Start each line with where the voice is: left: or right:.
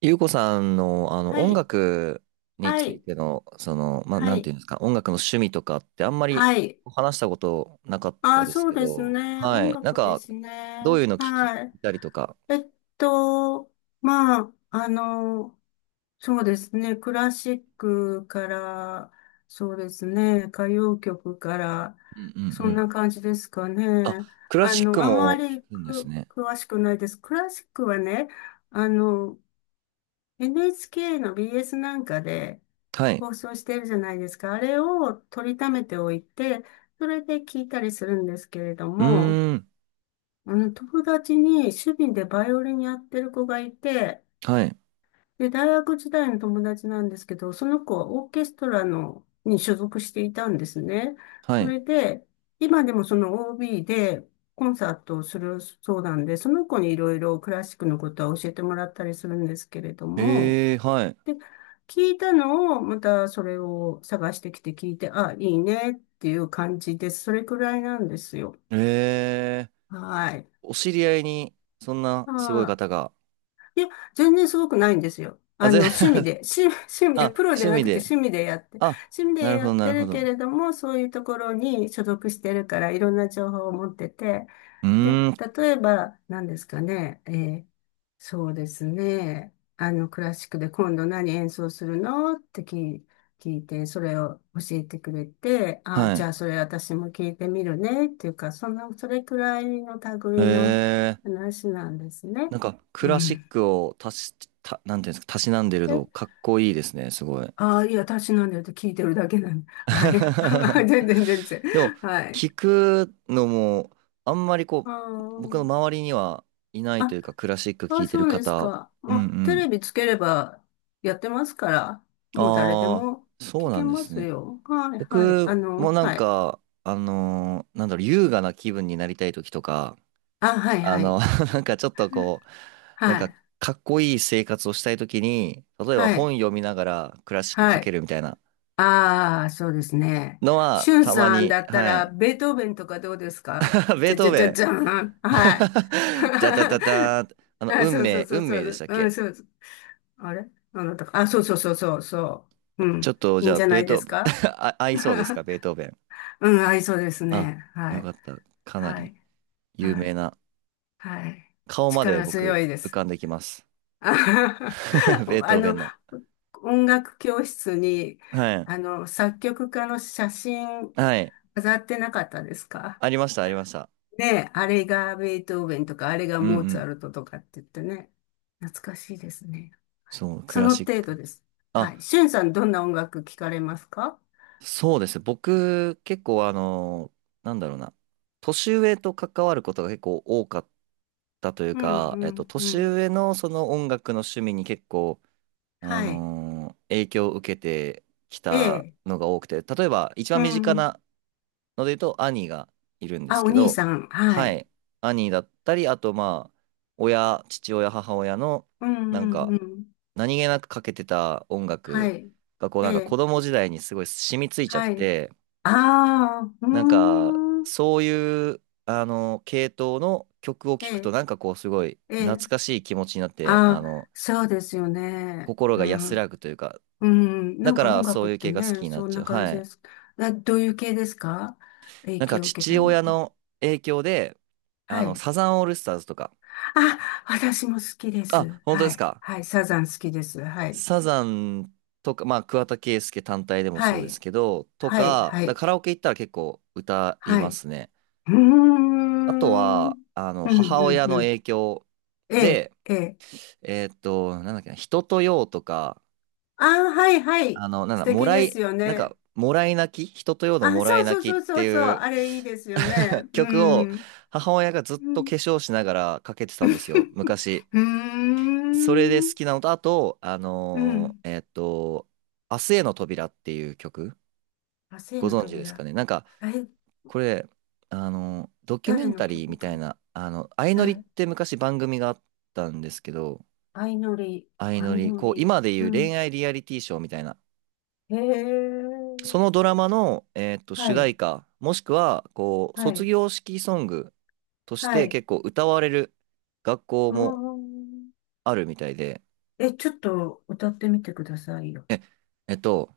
right: ゆうこさんの、
left: は
right: 音
left: い、
right: 楽に
left: は
right: つい
left: い、
right: ての、まあ、
left: は
right: なんて
left: い、
right: いうんですか、音楽の趣味とかってあんまり
left: はい。
right: 話したことなかった
left: あ、
right: です
left: そう
right: け
left: です
right: ど、
left: ね。
right: は
left: 音
right: い。なん
left: 楽で
right: か、
left: す
right: どう
left: ね。
right: いうの聞き
left: はい。
right: たりとか。
left: えっと、まあ、そうですね。クラシックから、そうですね。歌謡曲から、
right: うんうん
left: そ
right: う
left: ん
right: ん。
left: な感じですか
right: あ、
left: ね。
right: クラシック
left: あま
right: も
left: り
right: 聞くんです
left: く
right: ね。
left: 詳しくないです。クラシックはね、あの、NHK の BS なんかで、
right: はい。
left: 放送してるじゃないですか。あれを取りためておいて、それで聞いたりするんですけれど
right: う
left: も、
right: ーん。
left: 友達に趣味でバイオリンやってる子がいて、
right: はい。
left: で、大学時代の友達なんですけど、その子はオーケストラの、に所属していたんですね。
right: は
left: そ
right: い。
left: れで、今でもその OB でコンサートをするそうなんで、その子にいろいろクラシックのことは教えてもらったりするんですけれども、
right: えーはい。
left: で、聞いたのを、またそれを探してきて聞いて、あ、いいねっていう感じです。それくらいなんですよ。
right: えー
left: はい。
right: お知り合いに、そんなすごい
left: は
right: 方が。
left: い。いや、全然すごくないんですよ。
right: あ、
left: 趣味で、趣 味
right: あ、
left: で、プロじゃ
right: 趣
left: な
right: 味
left: くて
right: で。
left: 趣味でやって、
right: あ、
left: 趣味で
right: なる
left: や
right: ほど、
left: っ
right: な
left: て
right: るほ
left: るけ
right: ど。
left: れども、そういうところに所属してるから、いろんな情報を持ってて、
right: う
left: で、
right: ーん。
left: 例えば、何ですかね、ーそうですね、クラシックで今度何演奏するのって聞いて、それを教えてくれて、あ、
right: は
left: じ
right: い。
left: ゃあそれ私も聞いてみるね、っていうか、そんな、それくらいの
right: へ
left: 類の
right: え、
left: 話なんですね。
right: なんかク
left: う
right: ラシッ
left: ん。
right: クを足し、た、なんていうんですか、たしなんでる
left: で、
right: のかっこいいですね、すごい。
left: ああ、いや、私なんだよって聞いてるだけなんで。はい。全 然、全然。
right: でも、
left: はい。
right: 聞くのも、あんまり
left: あ
right: 僕の
left: ー
right: 周りにはいないというか、クラシック聞
left: あ、
right: いて
left: そ
right: る
left: うです
right: 方、
left: か。
right: う
left: ま
right: んう
left: あ、テレ
right: ん。
left: ビつければやってますから、もう誰で
right: あ
left: も
right: あ、そう
left: 聞
right: な
left: け
right: んで
left: ま
right: す
left: す
right: ね。
left: よ。はい、はい。
right: 僕もなん
left: はい。
right: か、なんだろう、優雅な気分になりたい時とか、
left: あ、はい、
right: あ
left: はい。
right: の、なんかちょっと
left: は
right: なんか
left: い、
right: かっこいい生活をしたいときに、例えば
left: は
right: 本
left: い、
right: 読みながらクラシック
left: は
right: かけ
left: い。
right: るみたいな
left: ああ、そうですね。
right: の
left: し
right: は
left: ゅん
right: たま
left: さん
right: に、
left: だった
right: は
left: ら、
right: い。
left: ベートーベンとかどうですか？
right: ベ
left: じ
right: ー
left: ゃ
right: ト
left: じゃ
right: ー
left: じ
right: ベ
left: ゃ
right: ン。
left: じゃん。はい。
right: じゃたたたーン。
left: あ、
right: 運
left: そうそう
right: 命、
left: そう
right: 運
left: そ
right: 命でし
left: う。
right: たっ
left: うん、
right: け？
left: そうです。あれあなたか。あ、そうそうそうそう、そう。う
right: ちょっ
left: ん。
right: と
left: い
right: じ
left: いん
right: ゃあ、
left: じゃな
right: ベー
left: いで
right: トー
left: す
right: ベン。
left: か？
right: あ、合いそうで すか、ベートーベン。
left: うん、合いそうです
right: あ、
left: ね。は
right: よか
left: い。
right: った。かな
left: は
right: り
left: い、
right: 有
left: は
right: 名
left: い、
right: な。
left: はい。
right: 顔まで
left: 力強
right: 僕
left: いで
right: 浮
left: す。
right: かんできます。ベー
left: あ
right: トーベ
left: の、
right: ンの。
left: 音楽教室に、
right: はい。
left: 作曲家の写真
right: はい。
left: 飾ってなかったですか？
right: ありました、ありました。
left: ねえ、あれがベートーベンとか、あれが
right: うんう
left: モーツァ
right: ん。
left: ルトとかって言ってね。懐かしいですね。
right: そう、ク
left: そ
right: ラ
left: の
right: シッ
left: 程度
right: ク。
left: です。
right: あ、
left: はい。しゅんさん、どんな音楽聞かれますか？
right: そうです。僕、結構なんだろうな。年上と関わることが結構多かったという
left: うん、う
right: か、
left: ん、う
right: 年
left: ん。
right: 上のその音楽の趣味に結構、
left: はい。
right: 影響を受けてき
left: え
right: た
left: え。
right: のが多くて、例えば一
left: う
right: 番身近
left: ん。
right: なので言うと兄がいるんで
left: あ、
right: す
left: お
right: け
left: 兄
right: ど、
left: さん。は
right: は
left: い。
right: い。兄だったり、あとまあ、親、父親、母親の、
left: うん、う
right: なんか、
left: ん、うん。
right: 何気なくかけてた音
left: は
right: 楽
left: い。
right: が、こう
left: え
right: なんか子
left: え。
right: 供時代にすごい染みついちゃっ
left: はい。
right: て、
left: ああ、うー
right: なんか、
left: ん。
right: そういう、系統の曲を
left: え
right: 聴くと、
left: え。
right: なんかすごい
left: え
right: 懐
left: え。
right: かしい気持ちになって、
left: ああ、そうですよね。
right: 心
left: う
right: が安ら
left: ん。
right: ぐというか、
left: うん。な
right: だ
left: ん
right: か
left: か音
right: らそ
left: 楽っ
right: ういう
left: て
right: 系が好き
left: ね、
right: になっ
left: そん
right: ちゃ
left: な
right: う。
left: 感
right: は
left: じで
right: い。
left: す。などういう系ですか？影
right: なんか、
left: 響を受けた
right: 父
left: のっ
right: 親
left: て。
right: の影響で、
left: はい。
right: サザンオールスターズとか、
left: あ、私も好きで
right: あ、
left: す。
right: 本当で
left: は
right: す
left: い。
right: か。
left: はい。サザン好きです。はい。
right: サザンとか、まあ、桑田佳祐単体でもそ
left: は
right: うです
left: い。
right: けど、と
left: はい。
right: か、
left: は
right: だ
left: い。
right: からカラオケ行ったら結構歌い
left: は
right: ま
left: い。
right: すね。
left: うー
right: あと
left: ん。うん、
right: は、
left: う
right: 母親
left: ん、
right: の
left: うん。
right: 影響
left: ええ、
right: で、
left: ええ。
right: なんだっけな、人とようとか、
left: ああ、はい、はい。
right: なん
left: 素
right: だ、も
left: 敵
right: ら
left: で
right: い、
left: すよ
right: なん
left: ね。
right: か、もらい泣き人とようの
left: あ、
right: もら
left: そ
right: い
left: うそう
right: 泣
left: そ
right: き
left: う
right: っ
left: そ
right: て
left: うそう、
right: いう
left: あれいいですよね。う
right: 曲を
left: ん。
right: 母親がずっ
left: う
right: と化
left: ん。
right: 粧しながらかけて たんですよ、昔。
left: うー
right: それで好
left: ん。
right: きなのと、あと、
left: うん。
right: 明日への扉っていう曲、
left: あ、生
right: ご
left: の
right: 存知ですか
left: 扉。
right: ね。なんか、
left: え、
right: これ、ドキュメ
left: 誰
right: ン
left: の
right: タリー
left: 曲
right: み
left: か
right: たい
left: な。
right: な、相乗
left: は
right: りっ
left: い。
right: て昔番組があったんですけど、
left: 相乗り、
right: 相乗
left: 相
right: り、
left: 乗り。
right: 今でい
left: う
right: う
left: ん。
right: 恋愛リアリティショーみたいな、
left: へ
right: そ
left: え。
right: のドラマの、
left: は
right: 主題
left: い。
right: 歌、もしくは、
left: は
right: 卒
left: い。
right: 業式ソングとし
left: は
right: て
left: い。
right: 結構歌われる学校
left: う
right: も
left: ーん。
right: あるみたいで、
left: え、ちょっと歌ってみてくださいよ。
right: え、えっと、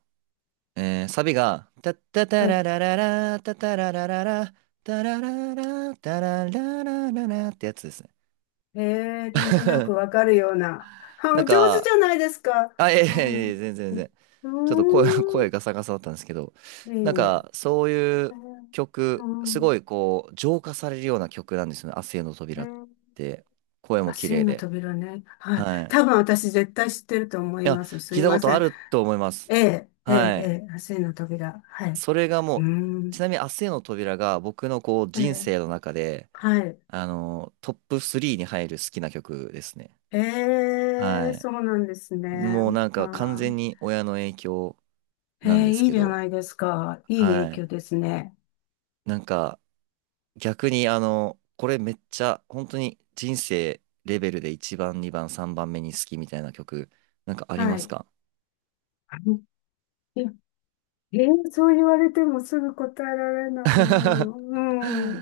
right: サビが、タッタタ
left: え、
right: ララララ、タタララララ、タラララ、タラララララってやつですね。
left: へえ、なんとなくわ かるような。あ、
right: なん
left: お上手
right: か、
left: じゃないですか。
right: あ、いやい
left: う
right: やいや
left: ん。
right: いや、全然全
left: う
right: 然。
left: ー
right: ちょっと声、声
left: ん。
right: ガサガサだったんですけど、
left: いえ
right: なん
left: いえ。
right: かそういう
left: う
right: 曲、す
left: ん。
right: ごい浄化されるような曲なんですよね。明日への
left: う
right: 扉っ
left: ん。
right: て。声も
left: あ、
right: 綺麗
left: 真の
right: で。
left: 扉ね。はい。
right: はい。い
left: 多分私絶対知ってると思い
right: や、
left: ます。す
right: 聞い
left: い
right: たこ
left: ま
right: と
left: せ
right: あ
left: ん。
right: ると思います。
left: ええ、ええ、
right: はい。
left: ええ、真の扉。はい。
right: それがも
left: う
right: う、ち
left: ん。
right: なみに明日への扉が僕の
left: え
right: 人
left: え、
right: 生の中で、
left: はい。
right: トップ3に入る好きな曲ですね。
left: え
right: は
left: え、
right: い。
left: そうなんですね。
right: もうなん
left: あ
right: か完
left: ー、
right: 全に親の影響
left: え
right: なん
left: え、
right: です
left: いい
right: け
left: じゃ
right: ど、
left: ないですか。いい
right: は
left: 影
right: い。
left: 響ですね。
right: なんか、逆にこれめっちゃ本当に人生レベルで一番、二番、三番目に好きみたいな曲、なんかあり
left: は
right: ます
left: い。
right: か？
left: いや。ええ、そう言われてもすぐ答えられないな。う
right: 確
left: ん。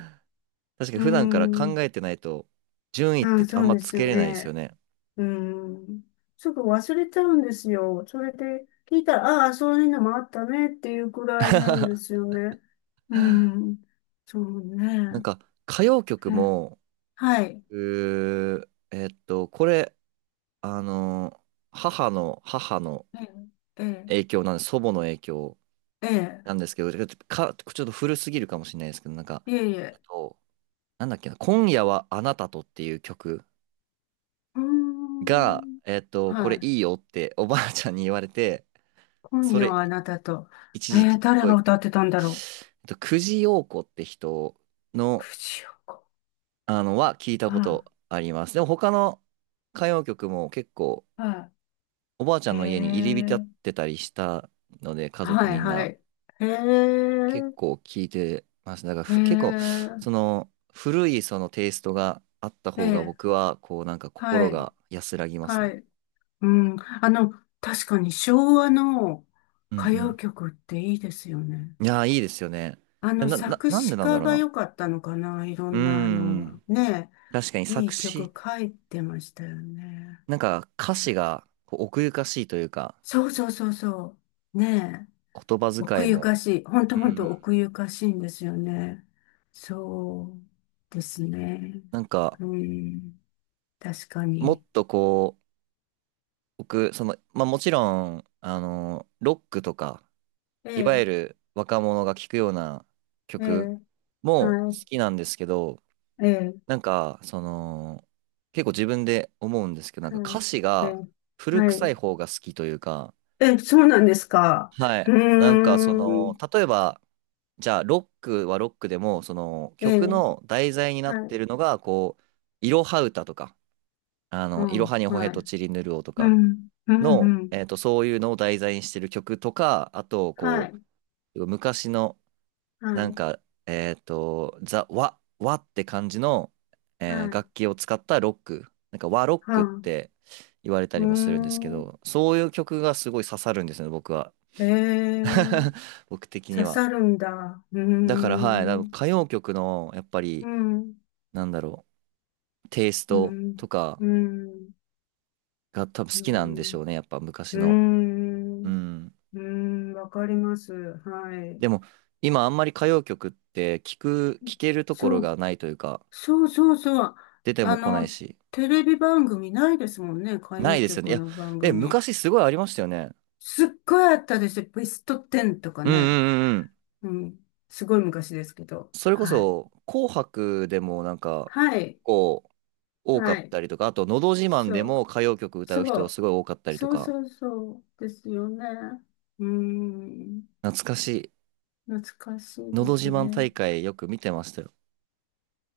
right: かに
left: う
right: 普段から考
left: ん。
right: えてないと順位っ
left: あ、
right: てあ
left: そ
right: ん
left: う
right: ま
left: で
right: つ
left: す
right: けれないですよ
left: ね。
right: ね。
left: うん。すぐ忘れちゃうんですよ。それで聞いたら、ああ、そういうのもあったねっていうくらいなんです よね。うん。そう
right: なん
left: ね。
right: か歌謡曲
left: え、
right: も、
left: はい。
right: うーえっと、これ、あの、母の
left: え、え、
right: 影響なんです、祖母の影響
left: ええ、
right: なんですけど、ちょっと古すぎるかもしれないですけど、なんか、
left: ええ、いえい
right: あ
left: え。
right: となんだっけな、今夜はあなたとっていう曲
left: うー
right: が、
left: ん。
right: こ
left: は
right: れ
left: い。
right: いいよっておばあちゃんに言われて、
left: 今
right: そ
left: 夜
right: れ
left: はあなたと。
right: 一時期す
left: 誰
right: ご
left: が
right: い、
left: 歌ってたんだろ
right: 久慈陽子って人
left: う。
right: の、
left: 藤岡。
right: は聞いた
left: は
right: ことあります。でも他の歌謡曲も結構
left: い。は
right: おばあちゃ
left: い。
right: ん
left: へ
right: の家に入り浸っ
left: え。
right: てたりしたので、家族
left: は
right: み
left: い、
right: ん
left: は
right: な
left: い。へえ。
right: 結構聞いてます。だから
left: へ
right: 結構、そ
left: え。
right: の古いそのテイストがあった
left: え
right: 方が
left: え。
right: 僕は、なんか
left: は
right: 心
left: い。
right: が安らぎます
left: は
right: ね。
left: い。うん。確かに昭和の
right: うんう
left: 歌謡
right: ん。
left: 曲っていいですよね。
right: いやー、いいですよね。
left: 作
right: なんで
left: 詞
right: なんだ
left: 家
right: ろう
left: が
right: な。
left: 良かったのかな。いろ
right: うー
left: んな、
right: ん。
left: ね、
right: 確かに
left: いい曲書いてましたよね。
right: なんか歌詞が奥ゆかしいというか、
left: そうそうそうそう。ねえ。
right: 言葉遣
left: 奥
right: い
left: ゆ
right: も、
left: かしい。ほんと
right: うんう
left: ほんと
right: ん。
left: 奥ゆかしいんですよね。そうですね。
right: なんか、
left: うん。確か
right: もっ
left: に。
right: と僕、まあもちろん、ロックとか、
left: え
right: いわ
left: え、
right: ゆる若者が聴くような
left: え
right: 曲
left: え、
right: も
left: は
right: 好
left: い、
right: きなんですけど、
left: ええ、
right: なんか、結構自分で思うんですけど、なんか
left: は
right: 歌
left: い、
right: 詞
left: え
right: が
left: え、
right: 古
left: は
right: 臭い
left: い。
right: 方が好きというか、
left: え、そうなんですか？
right: は
left: う
right: い。なんかそ
left: ー
right: の、
left: ん。
right: 例えば、じゃあロックはロックでも、その
left: え
right: 曲
left: え、
right: の題材にな
left: は
right: って
left: い。
right: るのが、いろは歌とか、
left: あ
right: いろはに
left: あ、
right: ほへ
left: は
right: と
left: い。
right: ちりぬるおと
left: う
right: か
left: ん、うん、
right: の、
left: うん。
right: そういうのを題材にしてる曲とか、あと、
left: はい、
right: 昔の、
left: は
right: なん
left: い、
right: か、ワって感じの、
left: はい、
right: 楽器を使ったロック、なんか和ロッ
left: は
right: クっ
left: い。
right: て言われた
left: うー
right: りもするんですけ
left: ん。
right: ど、そういう曲がすごい刺さるんですね、僕は。
left: ええ、
right: 僕的に
left: 刺
right: は。
left: さるんだ。うー
right: だからはい、多分
left: ん、
right: 歌謡曲のやっぱ
left: う
right: り
left: ん、
right: なんだろう、テイス
left: う
right: ト
left: ん、
right: とか
left: うん、
right: が多分好
left: う
right: きなんでし
left: ん、
right: ょうね、やっぱ昔
left: う
right: の。う
left: ん、
right: ん。
left: うん、わかります。はい。
right: でも今あんまり歌謡曲って聞けるとこ
left: そ
right: ろ
left: う、
right: がないというか、
left: そうそうそう。
right: 出て
left: あ
right: も来ない
left: の、
right: し、
left: テレビ番組ないですもんね。歌
right: な
left: 謡
right: いですよね。
left: 曲
right: いや、
left: の番組。
right: 昔すごいありましたよね。
left: すっごいあったですよ。ベスト10とか
right: うんう
left: ね。
right: んうんうん。
left: うん。すごい昔ですけど。
right: それこ
left: はい。
right: そ紅白でもなんか
left: は
right: 結
left: い。
right: 構多か
left: は
right: っ
left: い。
right: たりとか、あとのど自慢
left: そ
right: でも
left: う。
right: 歌謡曲歌う
left: そ
right: 人
left: う。
right: すごい多かったりと
left: そう
right: か、
left: そうそう。ですよね。うーん。
right: 懐かしい。
left: 懐かしい
right: の
left: で
right: ど
left: す
right: 自慢
left: ね。
right: 大会よく見てましたよ。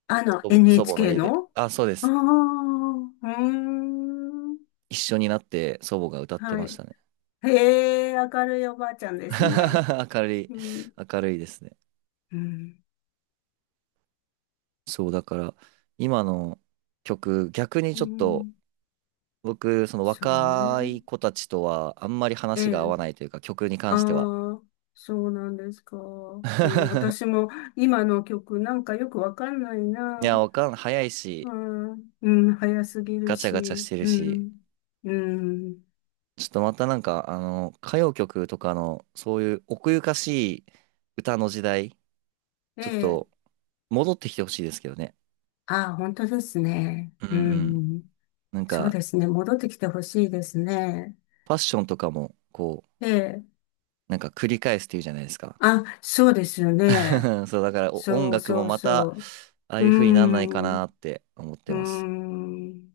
right: 祖母の
left: NHK
right: 家で。
left: の
right: あ、そうで
left: ああ
right: す。
left: ー、うーん。
right: 一緒になって祖母が歌って
left: は
right: まし
left: い。
right: たね。
left: へえ、明るいおばあちゃんですね。
right: 明るい、
left: うん。
right: 明るいですね。
left: うん。
right: そう、だから、今の曲、逆に
left: う
right: ちょっと、
left: ん。
right: 僕、その
left: そう
right: 若
left: ね。
right: い子たちとは、あんまり
left: え
right: 話が合わ
left: え。
right: ないというか、曲に
left: あ
right: 関しては。
left: あ、そうなんですか？うん、私 も今の曲なんかよくわかんない
right: いや、
left: な。
right: わかん、早い
left: う
right: し、
left: ん、うん、早すぎる
right: ガチャガチャし
left: し。
right: てる
left: う
right: し、
left: ん、うん。
right: ちょっとまたなんか、歌謡曲とかの、そういう奥ゆかしい歌の時代、
left: え
right: ちょっ
left: え、
right: と、戻ってきてほしいですけどね。
left: ああ、本当ですね。
right: うんう
left: う
right: ん。
left: ん、
right: なん
left: そう
right: か、
left: ですね。戻ってきてほしいですね。
right: ファッションとかも、
left: ええ、
right: なんか繰り返すっていうじゃないですか。
left: あ、そうですよね。
right: そう、だからお音
left: そう
right: 楽も
left: そう
right: ま
left: そ
right: た、
left: う。
right: ああ
left: う
right: いう風になんないかな
left: ん、
right: って思っ
left: う
right: てます。
left: ん。